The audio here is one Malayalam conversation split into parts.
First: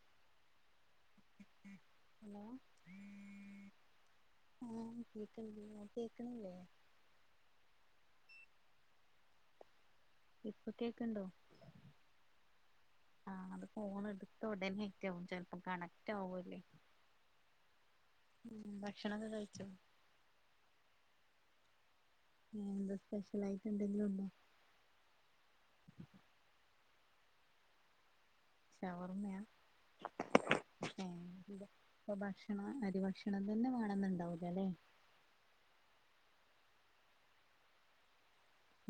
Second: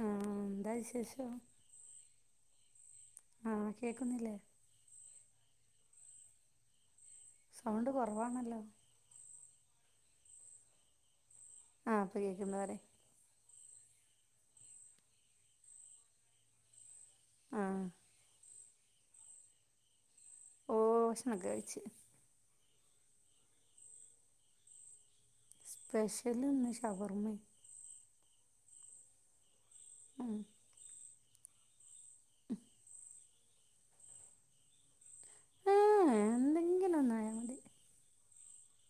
ആഹ എന്താ വിശേഷം ആഹ് കേക്കുന്നില്ലേ ആഹ കേക്ക കേക്കണില്ലേ സൗണ്ട് കുറവാണല്ലോ ഇപ്പൊ കേക്ക്ണ്ടോ ആഹ അപ്പൊ കേക്കുണ്ട് പറയും ആ അത് ഫോൺ എടുത്ത ഉടനെറ്റവും ചിലപ്പോം കണക്റ്റ് ആകല്ലേ ആഹ ഭക്ഷണം ക്കെകഴിച്ചോ? ഓ ഭക്ഷണമൊക്കെ കഴിച്ച് എന്താ സ്പെഷ്യൽ ആയിട്ട് എന്തെങ്കിലും ഉണ്ടോ സ്പെഷ്യൽ ഒന്ന് ഷവർമ്മ ഷവർമയാ ഉം ഇപ്പൊ ഭക്ഷണം അരി ഭക്ഷണം തന്നെ വേണ്ന്നുണ്ടാവൂലല്ലേ ഏഹ് എന്തെങ്കിലും ഒന്നായാ മതി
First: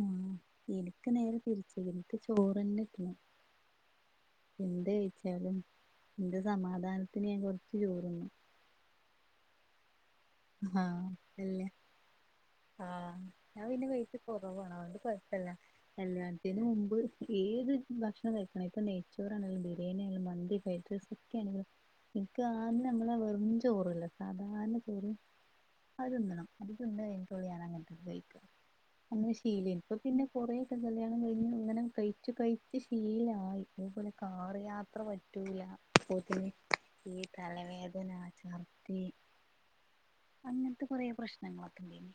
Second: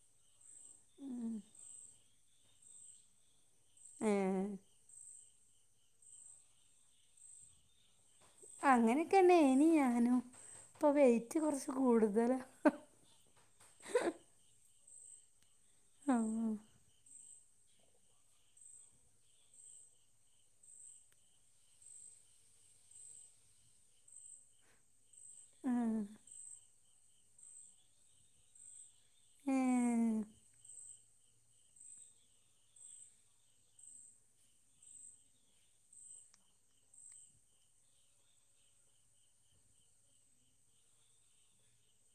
ഉ എനിക്ക് ഉം നേരെ തിരിച്ച എനിക്ക് ചോറ്ന്നെ കിട്ടണം ഏഹ് എന്ത് കഴിച്ചാലും എന്റെ സമാധാനത്തിന് ഞാൻ കുറച്ച് ചോറ്ന്നും അങ്ങനെയൊക്കെന്നെ നി ഞനും ആഹ ഇല്ല ആഹ ഞാൻ പിന്നെ കഴിച്ചൽകുറവ അത് കൊണ്ട് കുഴപ്പല്ല ആഹ് കല്യാണത്തിനു മുമ്പ് ഏത് ഭക്ഷണം കഴിക്കണങ്കിലും ഇപ്പ നെയ്ച്ചോറാണെങ്കാലും ബിരിയാണി ആണേലും മന്തി ഫ്രൈഡ് റൈസ് ഒക്കെ ആണെങ്കിലും ഇക്ക് ആ നമ്മളെ വെറും ചോറല്ലേ സാധാരണ ചോറ് ആഹ് അത് തിന്നണം അത് തിന്ന് കഴിഞ്ഞിട്ടുള്ളു ഞാൻ അങ്ങനെത്തതൊക്കെ കഴിക്ക അങ്ങനെ ശീലം ഇപ്പൊ ഏഹ് പിന്നെ കൊറെ ഒക്കെ കല്യാണം കഴിഞ്ഞ് ഇങ്ങനെ കഴിച്ചു കഴിച്ചു ശീലമായി അത് പോലെ കാർ യാത്ര പറ്റൂല അപ്പോത്തിന് ഈ തലവേദന ചർ ദി അങ്ങനത്തെ കൊറെ പ്രശ്നങ്ങളൊക്കെണ്ടയ്ന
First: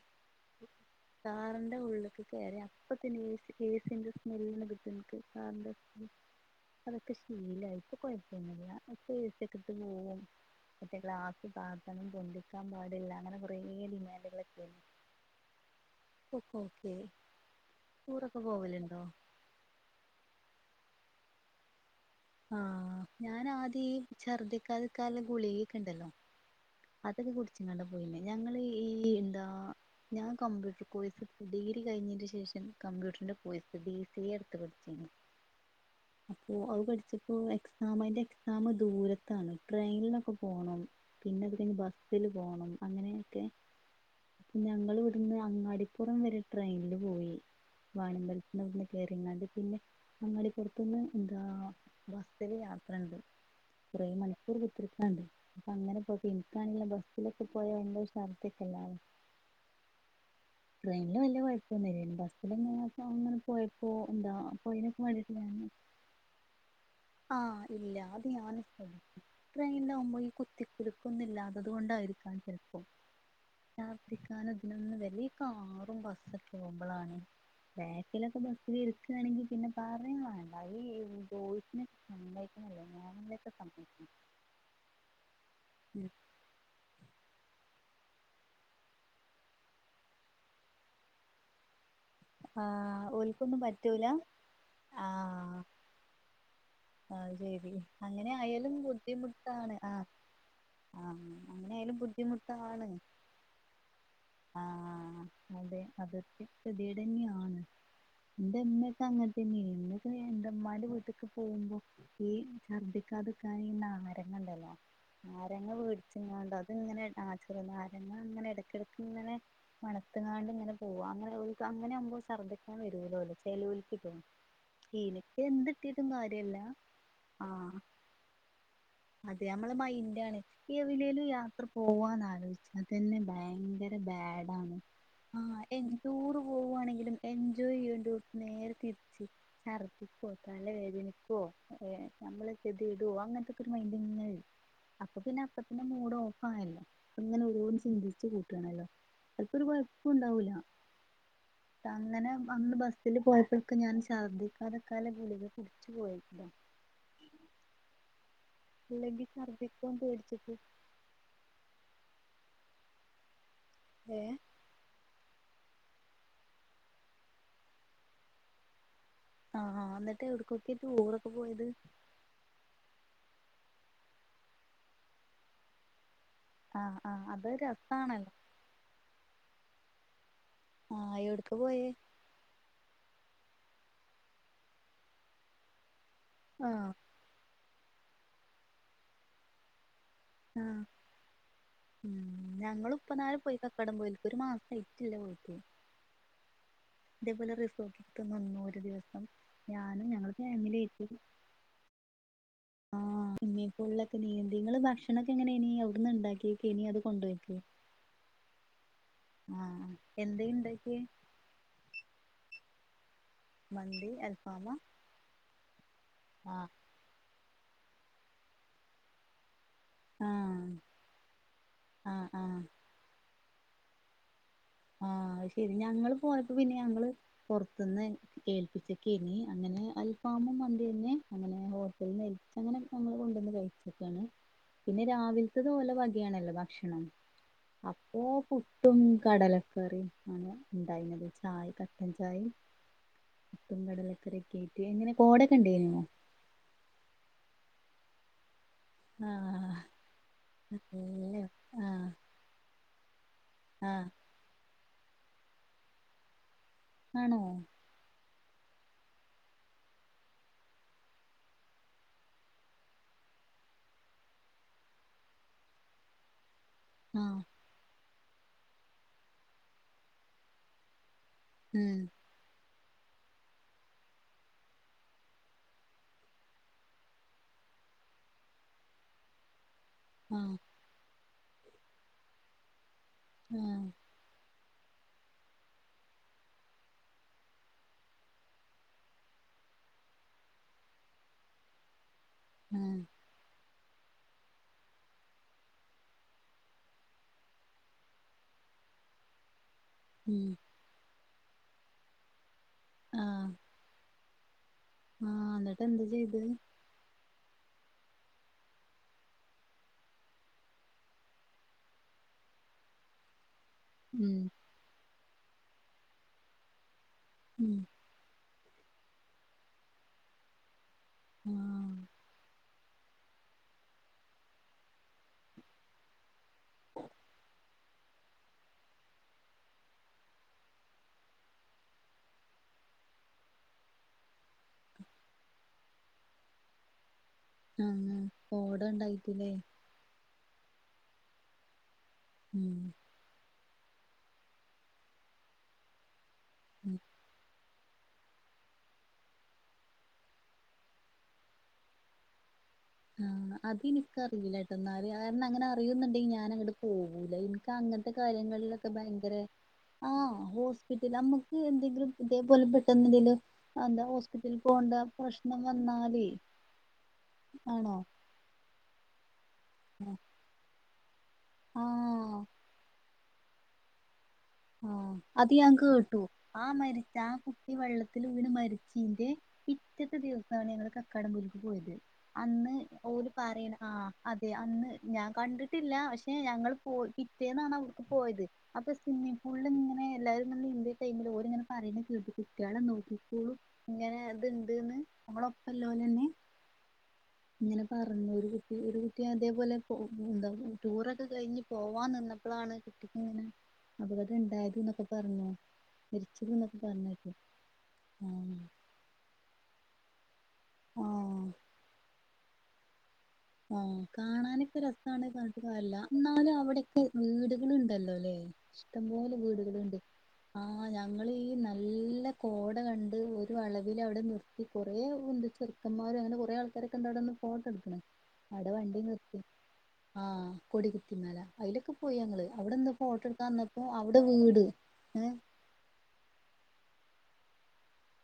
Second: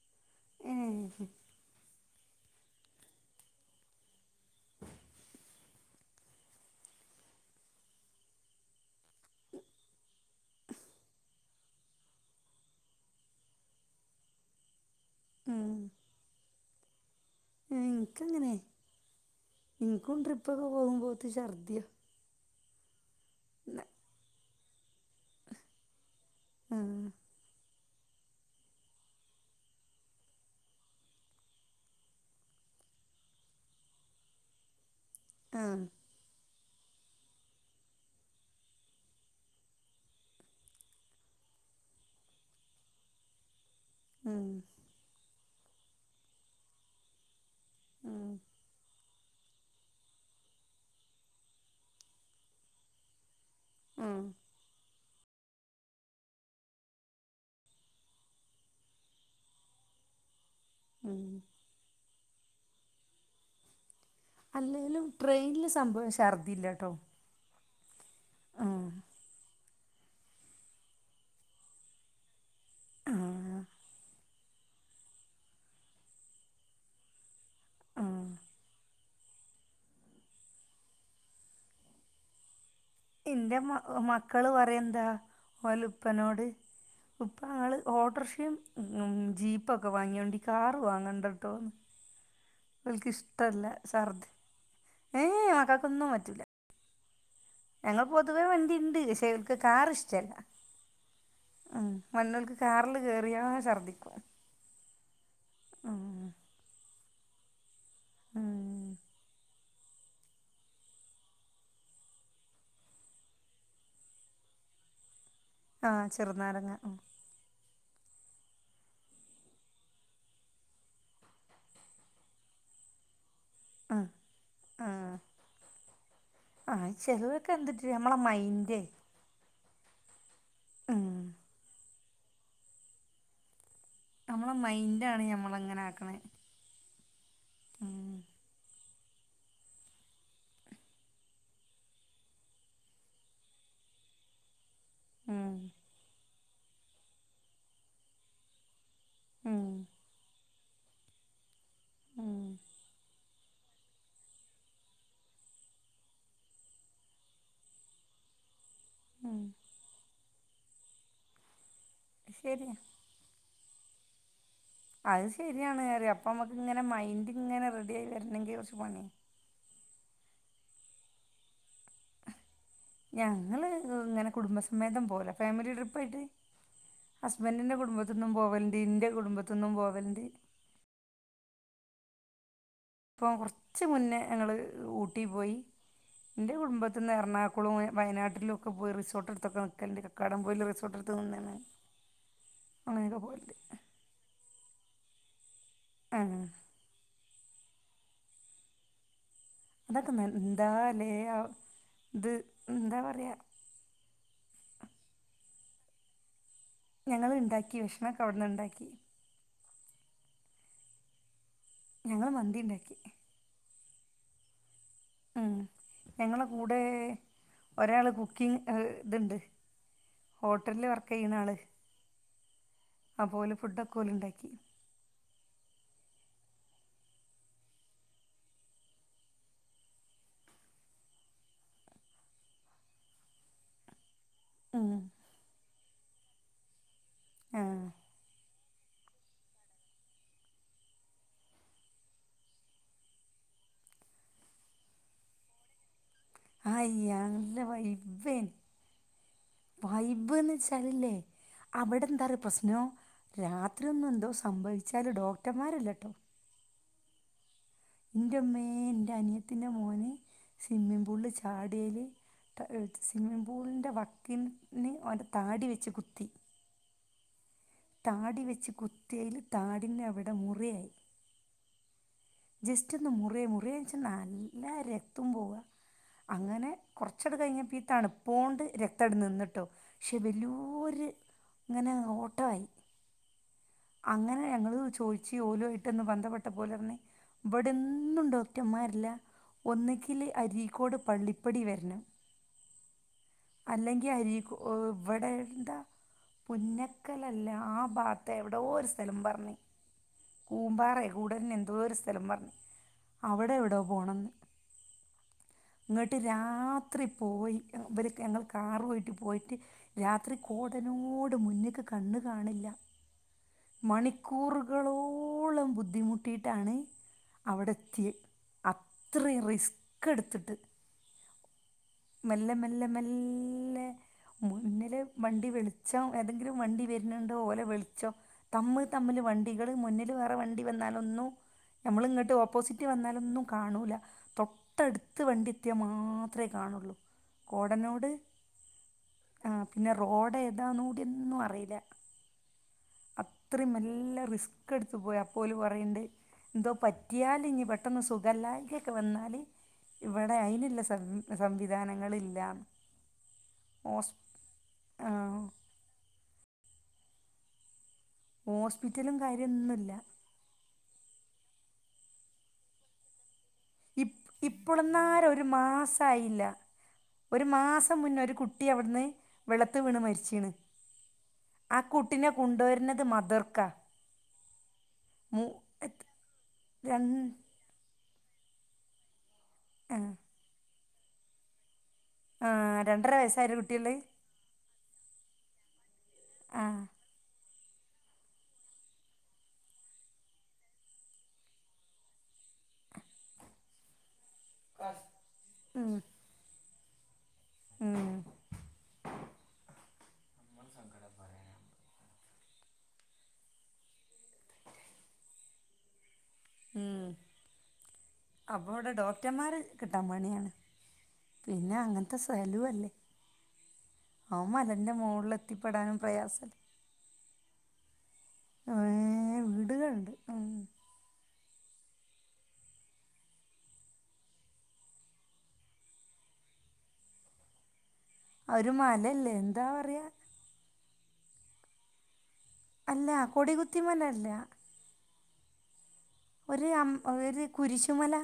ഏഹ് കാറിന്റെ ഉള്ളിൽ കയറിയ അപ്പന്നെ ഏസിന്റെ സ്മെല്ല്കിട്ടും ഇനിക്ക് കാറിന്റെ അതൊക്കെ ശീലായി ഇപ്പൊ കൊഴപ്പൊന്നില്ല എ സി ക്കെ ഇട്ട് പോകും മറ്റേ ഗ്ലാസ്‌ താത്തണം പൊന്തിക്കാൻ പാടില്ല അങ്ങനെ കുറേ ഡിമാൻഡുകളൊക്കെണ്ട് ഉം ഇപ്പോ ഓക്കെയായി ടൂറൊക്കെ ഇനക്ക്ങ്ങനെ പോവലുണ്ടോ ഇനിക്കും ട്രിപ്പൊക്കെ പോകുമ്പോത്തിന് ഛർദ്ദിയ ആഹ് ഞാനാദ്യം ഈ ഛർദിക്കാതക്കള്ള ഗുളികൊക്കെ ഇണ്ടല്ലോ ആഹ് അതൊക്കെ കുടിച്ച്കാണ്ട പോയിന്നേ ഞങ്ങള് ഈ എന്താ ഞാൻ കമ്പ്യൂട്ടർ കോഴ്സ് ഡിഗ്രി കഴിഞ്ഞതിന്റെ ശേഷം കമ്പ്യൂട്ടറിന്റെ കോഴ്സ് ഡി സി എ എടുത്ത് പഠിച്ചിനി ആഹ അ അത് പഠിച്ചപ്പോ എക്സാം അതിന്റെ എക്സാം ദൂരത്താണ് ട്രെയിനിനൊക്കെ പോണം പിന്നെ ബസ്സിൽ പോണം, അങ്ങനെയൊക്കെ ഉം ഞങ്ങൾ ഇവിടുന്ന് അങ്ങാടിപ്പുറം വരെ ട്രെയിനിൽ പോയി ഉം വാണിമ്പലത്തന്ന് പിന്നെ കറിങ്ങാണ്ട് പിന്നെ അങ്ങാടി പുറത്തുന്ന് എന്താ ബസ്സിൽ യാത്ര ഉണ്ട് കുറെേ ഉം മണിക്കൂർ കുത്തിരിക്കാണ്ട് അപ്പൊ അങ്ങനെ പോ ഇൻക്കാണങ്കിലോ ബസ്സിലൊക്കെ പോയ എന്തൊ ശർദ്ധിക്കല ട്രെയിനില് ഉം വലിയ കുഴപ്പൊന്നുല്ലെനി ബസ്സിൽ അങ്ങനെ [unintelligible] പോയപ്പോ പോ എന്താ അല്ലേലും ട്രെയിനില് [unintelligible] സംഭവം ഛർദില്ലട്ടോ ആ ഇല്ലാ അതു ഞാൻ ആഹ് ട്രെയിനിലാകുമ്പോ ഈ കുത്തികുലുക്കോന്നും ഇല്ലാത്തത് കൊണ്ടായിരിക്കാം ചിലപ്പോ ആഹ് ഛർദിക്കാനോ ഇതിനൊന്നും വരില്ല [inaudible] കാറും ബസ് ഒക്കെ പോവുമ്പഴാണ് ആഹ് ബാക്കിലൊക്കെ ബസ്സില് ണെങ്കിൽ പിന്നെ പറിംവേണ്ട ഈ ബോയ്സിനെക്കെ സമ്മ എന്റെ മക്കള് പറയും എന്താ ഓലുപ്പനോട് ഉപ്പാ ആള് ഓട്ടോറിക്ഷയും ഉ ജീപ്പൊക്കെ വാങ്ങിയ വേണ്ടി കാറ് വാങ്ങണ്ട കേട്ടോ ആഹ് ഓൽക്ക് ഓൽക്കൊന്നും ഇഷ്ടല്ല പറ്റൂല ഛർദി ഏ എ മക്കൾക്കൊന്നും പറ്റൂല ആഹ ശരി, ഞങ്ങൾക്ക് അങ്ങനെ പൊതുവേ ആയാലും വണ്ടിണ്ട് പക്ഷെ ഓൽക്ക് ബുദ്ധിമുട്ടാണ് കാറ് ആഹ് ഇഷ്ടല്ല ആഹ ഉം അങ്ങനൊയാലും മണ്ണോൽക്ക് ബുദ്ധിമുട്ടാണ്. കാറില് കേറിയാ ഛർദിക്കും ആഹ അതെ ഉം അതൊക്കെ കെതിയേഡ് തന്നെയാണ്. എന്റെ ഉം ഇമ്മൊക്കെ അങ്ങനത്തന്നെയിനി എന്റെമ്മന്റെ വീട്ടക്ക് പോകുമ്പോ ഈ ദിക്കാതിക്കാന് ഈ നാരങ്ങണ്ടല്ലോ നാരങ്ങ ആഹ് വേടിച്ചിങ്ങാണ്ട് അത് ചെറുനാരങ്ങ ഉം ഇങ്ങനെ ആ ചെറുനാരങ്ങ അങ്ങനെ ഇടക്കടുക്ക് ഇങ്ങനെ മണത്ത്ങ്ങാണ്ട് ഇങ്ങനെ പോവാ, അങ്ങനെ അങ്ങനെ ആവുമ്പോൾ ശർദ്ദിക്കാൻ വരൂലോലൊ ആഹ് ചേലോൽക്ട്ടോ ആഹ് ഇനക്ക് എന്ത് കട്ടീട്ടും കാര്യല്ല ചെലോൽക് എന്ത് കിട്ടി ഞമ്മള മ അതെ നമ്മളെ മൈന്റാണ്. ഉം എവിടേലും യാത്ര പോവാൻ ആലോചിച്ചാൽതന്നെ ഭയങ്കര ബാഡ് നമ്മളെ ആണ് മൈൻഡാണ് ആ ഞമ്മളങ്ങനെ ആക്കണേ ടൂറ് പോകുവാണെങ്കിലും എൻജോയ് ഉം ചെയ്യണ്ടോട്ത് നേര തിരി ഛർദിക്കോ തല വേദനിക്കോ ഏ നമ്മളക്കെതിയെടോ അങ്ങനത്തൊക്കെ ഒരു മൈൻഡ അപ്പൊ പിന്നെ ഉം അപ്പതന്നെ മൂഡ് ഓഫ് ആയല്ലോ ഇങ്ങനെ ഒരോന്ന് ചിന്തിച്ച്കൂട്ടണല്ലോ ചെലപ്പോരു ഉം കുഴപ്പവും ഉണ്ടാവൂല. അങ്ങനെ ഉം അന്ന് ബസ്സിൽ പോയപ്പൊ ഇൾക്ക് ഞാൻ ശർദ്ധിക്കാതിരിക്കാനുള്ള ഗുളിക കുടിച്ചു പോയി അല്ലെങ്കിൽ ഉം ശർദിക്കാൻ പേടിച്ചിട്ട് ശരിയാ ഏ അത് ശരിയാണ് കാര്യം അപ്പമ്മക്കിങ്ങനെ മൈന്റിങ്ങനെ റെഡി ആയി വരണെങ്കിൽ കുറച്ച് പണിയ ആ എന്നിട്ടെവിടക്കൊക്കെയാ ടൂറൊക്കെ പോയത്? ഞങ്ങള് ഇങ്ങനെ കുടുംബസമേതം പോകല ഫാമിലി ട്രിപ്പായിട്ട് ആഹ് ആഹ് അത് ഹസ്ബന്റിന്റെ കുടുംബത്തിന്നും രസാണല്ലോ പോവലണ്ടിന്റെ കുടുംബത്തിന്നും പോവലിണ്ട് ആഹ എവിടുക്ക പോയേ? ഇപ്പ കുറച്ച് മുന്നേ ഞങ്ങള് ഊട്ടി പോയി എന്റെ ആഹ് കുടുംബത്തിന്ന് പറഞ്ഞ കുളവും വയനാട്ടിലൊക്കെ പോയി റിസോർട്ടെടുത്തൊക്ക നിൽക്കലുണ്ട് കക്കാടം ആ പൊയില് റിസോർട്ട് എടുത്ത് നിന്നാണ് ഉം ഞങ്ങൾ ഇപ്പ അങ്ങനെയൊക്കെ നാല് പോകലുണ്ട് പോയി കക്കടംപോയിക്ക് ഒരു മാസയി ഇല്ല ഓക്കെ ആ അത്പോലെ റിസോർട്ടിക്കും വന്നു ഒരു ദിവസം ഞാനും അതൊക്കെ ഞങ്ങള ഫാമിലി ആയിട്ട് എന്താല്ലേ ഇത് ആ എന്താ പറയാ ഇനിയിപ്പോള്ള നീന്തേ നിങ്ങള് ഭക്ഷണൊക്കെ എങ്ങനെ, ഇനി അവിടന്ന് ഉണ്ടാക്കിയക്ക ഇനി അത് ഞങ്ങൾ കൊണ്ട്പോയ്ക്ക ഉണ്ടാക്കി ഭക്ഷണമൊക്കെ അവിടുന്ന് ഉണ്ടാക്കി ആ എന്തെ ഇണ്ടാക്യെ ഞങ്ങള് മന്തി ഇണ്ടാക്കി മന്തി അൽഫാമാ? ഉം. ഞങ്ങളെ കൂടെ ഒരാള് കുക്കിങ് അ ഇതുണ്ട് ആഹ് ഹോട്ടലില് വർക്ക് ചെയ്യണ ആള് ആഹ് ആഹ് അപോലെ ഫുഡ് ഒലുണ്ടാക്കി ആ ശെരി ഞങ്ങള് പോയപ്പോ പിന്നെ ഞങ്ങള് പുറത്തുന്ന് ഏൽപ്പിച്ചക്കെനി അങ്ങനെ അങ്ങനെ അൽഫാമും മന്തി തന്നെ അങ്ങനെ ഹോട്ടലിൽ നിന്ന്ലച്ച് അങ്ങനെക്കെ നമ്മൾ കൊണ്ടുവന്ന് കഴിച്ചക്കെണ് ഉം. പിന്നെ രാവിലത്തതോല വകയാണല്ലോ ഭക്ഷണം ആ അപ്പോ പുട്ടും കടലൊക് കറി ആണ് ഉണ്ടായിര്ന്നത് ചായ കട്ടൻ ചായെം. പുട്ടും കടലക്കറീക്കെയായിട്ട്. എങ്ങനെ കോടക്കെ ഉണ്ടേയിനോ? അയ്യല്ല വൈബേന്. ആഹ് വൈബ്ന്ന് വച്ചാലില്ലേ നല്ല ആഹ് അവിടെന്താറയൊ പ്രശ്നം? രാത്രിയൊന്നും ആഹ് എന്തോ സംഭവിച്ചാല് ഡോക്ടർമാരല്ലട്ടോ ആണോ? ൻ്റമ്മേ ൻ്റെ അനിയത്തിൻ്റെ മോന് സ്വിമ്മിങ് പൂളിൽ ചാടിയല് സ്വിമ്മിംഗ പൂളിന്റെ വക്കിന് ഓന്റെ താടി വെച്ച് കുത്തി ആഹ് താടി വെച്ച് കുത്തിയല് താടിന്റവിടെ മുറിയായി ഉം ജസ്റ്റ് ഒന്ന് മുറേ മുറേന്ന്വെച്ചാൽ നല്ല രക്തം പോവുക അങ്ങനെ കുറച്ചട കഴിഞ്ഞപ്പീ തണുപ്പോണ്ട് രക്തം അടെ നിന്നിട്ടോ പക്ഷെ ആഹ് വല്ല്യോരു ഇങ്ങനെ ഓട്ടായി ആഹ് അങ്ങനെ ഞങ്ങള് ചോദിച്ചു ഓലുവായിട്ടൊന്നു ബന്ധപ്പെട്ടപ്പോ ഓലുപറന്നെ ഇവിടെന്നും ഡോക്ടമാരില്ല ഒന്നക്കിലെ അരീക്കോട് പള്ളിപ്പടി വരന്ന് ഉം അല്ലെങ്കിൽ അരി വ്ടെ ന്ത പുന്നക്കലല്ല ആ ഭാത്തെവിടോ ഒരു സ്ഥലം പറഞ്ഞി ഉം കൂമ്പാറയൊ കൂടൽനൊ എന്തോ ഒരു സ്ഥലം പറഞ്ഞു ആഹ് അവിടെ എവിടോ പോണന്ന് ആഹ് എന്നിട്ട് എന്താ ഇങ്ങോട്ട് ചെയ്ത് രാത്രി പോയി അവര് ഞങ്ങൾ കാറുവായിട്ട് പോയിട്ട് രാത്രി കോടനോട് മുന്നേക്ക് കണ്ണു കാണില്ല [inaudible] ഉം മണിക്കൂറുകളോളം ബുദ്ധിമുട്ടിയിട്ടാണ് അവിടെ ഉം എത്തിയത് അത്രയും റിസ്ക് എടുത്തിട്ട് ആഹ് മെല്ലെ മെല്ലെ മെല്ലെ മുന്നില് വണ്ടി വിളിച്ച ഏതെ ഒരിക്കലും വണ്ടി വരുന്നുണ്ട് ലെളക്ക് തമ്മ് തമ്മില് വണ്ടികള് മുന്നില് വേറെ വണ്ടി വന്നാല ഒന്നു ഞമ്മൾ ഇങ്ങോട്ട് ഓപ്പോസിറ്റ് വന്നാലൊന്നും കാണൂല തൊട്ട എടുത്ത് വണ്ടി എത്തിയാ മാത്രേ കാണുള്ളൂ കോടനോട് അങ്ങനെ കോട ആ ഉണ്ടായിട്ടില്ലേ പിന്നെ റോഡ എതാന്ന കൂടിയന്നും അറിയില്ല ഉം ഇത്രയും നല്ല റിസ്ക് എടുത്ത് പോയി അപ്പോലും പറയണ്ട് എന്തോ ഉം പറ്റിയാല ഇനി പ പെട്ടെന്ന് സുഖല്ലായകൊക്കെ വന്നാൽ ഇവിടെ അതിനതിനുള്ള സം സംവിധാനങ്ങളില്ലാണ് ആഹ് അത് എനിക്കറിയില്ലട്ടോന്നാ കാരണം അങ്ങനെ അറിയുന്നുണ്ടെങ്ക ഞൻ പോല എനിക്ക് അങ്ങനത്തെ കാര്യങ്ങളിലൊക്കെ ഹോസ്പിറ്റലും ഭയങ്കര കാര്യമൊന്നുമില്ല ആ ഹോസ്പിറ്റൽക്ക് എന്തെങ്കിലും ഇതേപോലെ പെട്ടെന്നുണ്ടിലോ ഇ ഇപ്പോളന്നരും ഒരു വന്നാലേ മാസയില്ല ഒരു മാസ ആണോ മുന്നേ ഒരു കുട്ടി അവിടുന്ന് വെള്ളത്ത് വീണ് മരിച്ചീണ് ആ കുട്ടിനെ ആഹ് കൊണ്ടുവരുന്നത് മതിര്ക്ക ആ അത് ഞാൻ കേട്ടു ആ രൺ മരിച്ച ആ കുട്ട വെള്ളത്തി ഇന മരിച്ചീന്റെ പിറ്റത്തെ ദിവസമാണ് ഞങ്ങൾ കക്കാടമ്പൂഴീക്ക് പോയത് ആ അന്ന് രണ്ടര ഓര് വയസ്സായ ഒരു പറയണ കുട്ടിയുള്ളത് ആഹ് അതെ അന്ന് ഞാൻ കണ്ടിട്ടില്ല പക്ഷെ ആ ഞങ്ങൾ പോ കപിട്ടേന്നാണ് അവർക്ക് പോയത് അപ്പൊ സിി സ്ൽ ഇങ്ങനെ എല്ലാവാരും നമ്മ ഇന്ത്യ ടൈമിൽ ഓ ഇങ്ങനെ പറയുന്നീ കുട്ടികളെ നോക്കിക്കോളും ഇങ്ങനെ ണ്ട്ന്ന് നമ്മളൊപ്പ എല്ലാം തന്നെ ഇങ്ങനെ പറഞ്ഞു ഒരു കുട്ടി ഒരു കുട്ടി അതേപോലെ എന്താ ടൂറൊക്കെ കഴിഞ്ഞ് പോവാ നിന്നപ്പോളാണ് കിട്ടിക്കങ്ങനെ അപ്പ ഇവിടെന്തായത്ന്നൊക്കെ പറഞ്ഞോ തിരിച്ചത് എന്നൊക്കെ ഉം പറഞ്ഞേട്ടോ ആ അപ്പൊ ഇവിടെ ഡോക്ടർമാരെ കിട്ടാൻ പണിയാണ് ആ ആ കാണാനൊക്കെ മലന്റെ രസമാണ് മുകളിൽ എത്തിപ്പെടാനും പറഞ്ഞിട്ട്കാരല്ല എന്നാലും പ്രയാസല്ലേ അവിടെക്കെ വീടുകള് ഉണ്ടല്ലോ ഹെ ഇഷ്ടംപോലെ ഏഹ് വീടുകളുണ്ട് ഉം ആ ഞങ്ങള്നല്ല പിന്നെ കോട കണ്ട് ഒരു വളവിടെ നിർത്തി കുറേ ഒരു കുണ്ടം എ ചെറുക്കന്മാരും അങ്ങനെ കുറേ ആൾക്കാരൊക്കെ ഉണ്ട്അവിടെ ഫോട്ടോ എടുക്ക്ന് അവിടെ ഒരു വണ്ടി മലല്ലേ എന്താ പറയാ ആ കോടി ഇന്നലെ അയിലൊക്കെ പോയി ഞങ്ങൾ അവിടെന്ന് അല്ല ഫോട്ടോ എടുക്കാൻ വന്നപ്പോ കൊടികുത്തിമല അവിടെ അല്ല വീട് ഹെ ഒരു അം ഒരു കുരിശുമല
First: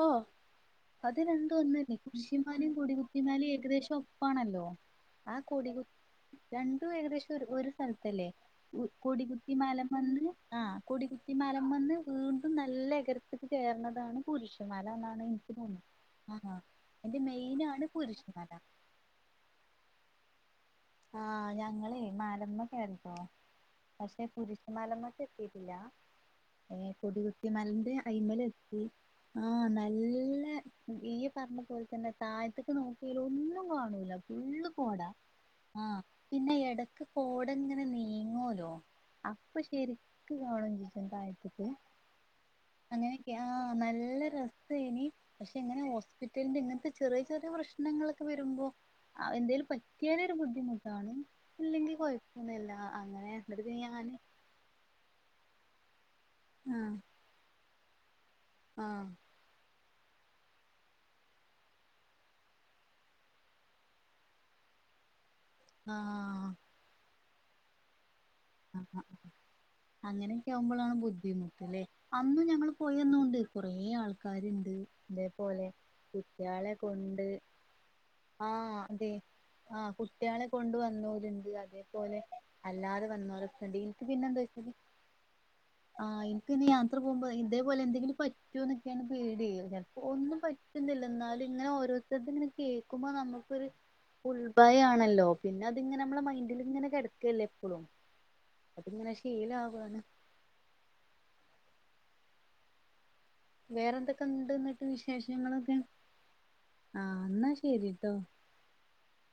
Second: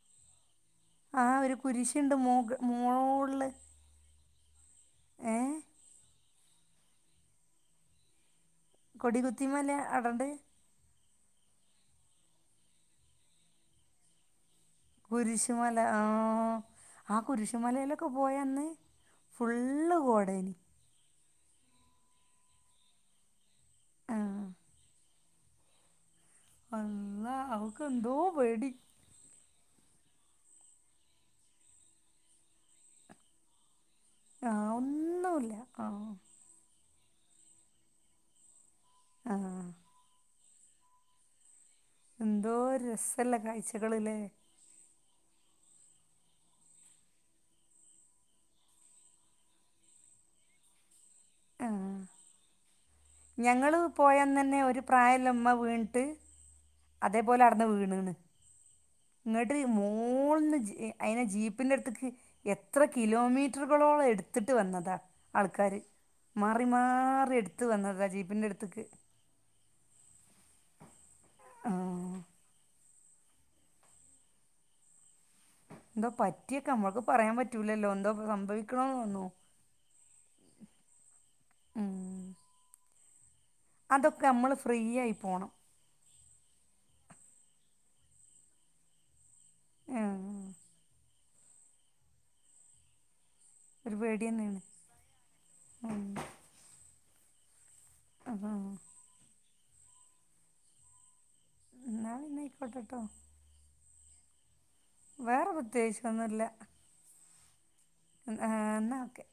ഓ അത് ആ ഒരു രണ്ടും ഒന്നല്ലേ കുരിശുണ്ട് മോക കുരിശുമലയും കൊടികുത്തിമലും മോളില് ഏകദേശം പ്പാണല്ലോ ആ ഏഹ് കൊടികുത്തിരണ്ടും ഏകദേശം ഒരു സ്ഥലത്തല്ലേ ഉ കൊടിക്കുടത്തി കൊടികുത്തിമല മല അടണ്ട് മന്ന് ആ കോടിക്കുട്ടി ഈ മലമാന്ന് വീണ്ടും നല്ല എകരത്തിക്ക് കേറുന്നതാണ് കു രുസ് കുരിശുമല ആഹ അ അയിന്റെ മെയിനാണ് കുരിശുമലയിലൊക്കെ കുരിശുമല പോയന്ന് ഫുള്ള് കോടേനി ആഹ് ഞങ്ങള് മാലമ്മെ കേറീട്ടേ പക്ഷേ ആഹ് കുരിശുമാല മക്ക് എത്തിട്ടില്ല ഏ അല്ല അവക്ക് കൊടികുത്തിമലന്റെ എന്തോ അയ്മല പേടി എത്തി ആ നല്ല നല്ല ഇയ്യ് പറഞ്ഞ പോലെ തന്നെ തായത്തക്ക് നോക്കിയാൽ ഒന്നും കാണൂല്ല എന്താ ആ ഫള്ള് കോടാ ഒന്നുമില്ല ആ ഇടക്ക് കോട ഇങ്ങനെ നീങ്ങോല്ലോ ആ അപ്പൊ ശരിക്കും കാണും [unintelligible] തായ്ത്ത്ക്ക് എന്തോ അങ്ങനൊക്കെ രസമുള്ള ആ കാഴ്ചകളില്ലേ നല്ല രസ നി പക്ഷെ ഇങ്ങനെ ഹോസ്പിറ്റലില് ഇങ്ങനത്തെ ചെറിയ ചെറിയ പ്രശ്നങ്ങളൊക്കെ വരുമ്പോ അ എന്തെലും പറ്റിയാലരു ബുദ്ധി ബുദ്ധിമുട്ടാണ്, ഇല്ലെങ്കിൽ കുഴപ്പൊന്നില്ല ഞങ്ങള് പോയാഅന്നന്നെ ഒരു പ്രായള്ളമ്മ വീണിട്ട് ആഹ് അതേപോലെ ആട്ന്ന് വീണ്, ണ് ആഹ് ഇങ്ങ്ട്ട് മു [inaudible] ന്ന് ജി അയിനെ ജീപ്പിന്റെ അടുത്തക്ക് എത്രെ കിലോമീറ്ററുകളോളം എടുത്തിട്ട് വന്നതാ ആൾക്കാര് മാറി മാറി എടുത്ത് വന്നതാ, ജി പിന്റെടുത്ത്ക്ക് അങ്ങനെക്കെ തെ ആവുമ്പോളാണ് ബുദ്ധിമുട്ടല്ലേ അന്നും ഞങ്ങൾ പോയന്നും ണ്ട് കുറെ ആൾക്കാര്ണ്ട് എന്താ പറ്റിയൊക്കെ നമ്മൾക്ക് പറയാൻ പറ്റൂലല്ലോ എന്തോ സംഭവിക്കണന്ന്നൊന്നും ആ കുട്ടികളെ കൊണ്ട് വന്നോരുണ്ട് അതേപോലെ ഉം. അല്ലാതെ യെടി ഇനിക്ക് അതൊക്കെ പിന്നെന്താ, നമ്മൾ ഫ്രീ ആയി പോണം ആ ഇന്ക് നി യാത്ര പോ വുമ്പോ ഇതേപോലെ എന്തെങ്കിലും പറ്റോ എന്നൊക്കെയാണ് പേടി, ഒന്നും പറ്റുന്നില്ല എന്നാലും ഇങ്ങനെ ഓരോ ഇതൊക്കെ ഇങ്ങനെ കേൾക്കുമ്പോ നമ്മ ക് ഒരു പേടി തന്നെയാണ് ഉൾഭയമാണല്ലോ, പിന്നെ അതിങ്ങനെ നമ്മളെ മൈൻഡിൽ ഇങ്ങനെ കിടക്കല്ലേ, എപ്പോഴും അതിങ്ങനെ, ശീലാവണ് എന്നാ പിന്നെ ആയ്കോട്ടെട്ടോ വേറെന്തൊക്കെ ഉണ്ട് എന്നിട്ട് വേറെ വിശേഷങ്ങളൊക്കെ പ്രത്യേകിച്ചൊന്നുമില്ല ആ എന്നാ ശരിട്ടോ എന്നാൽ ഓക്കെ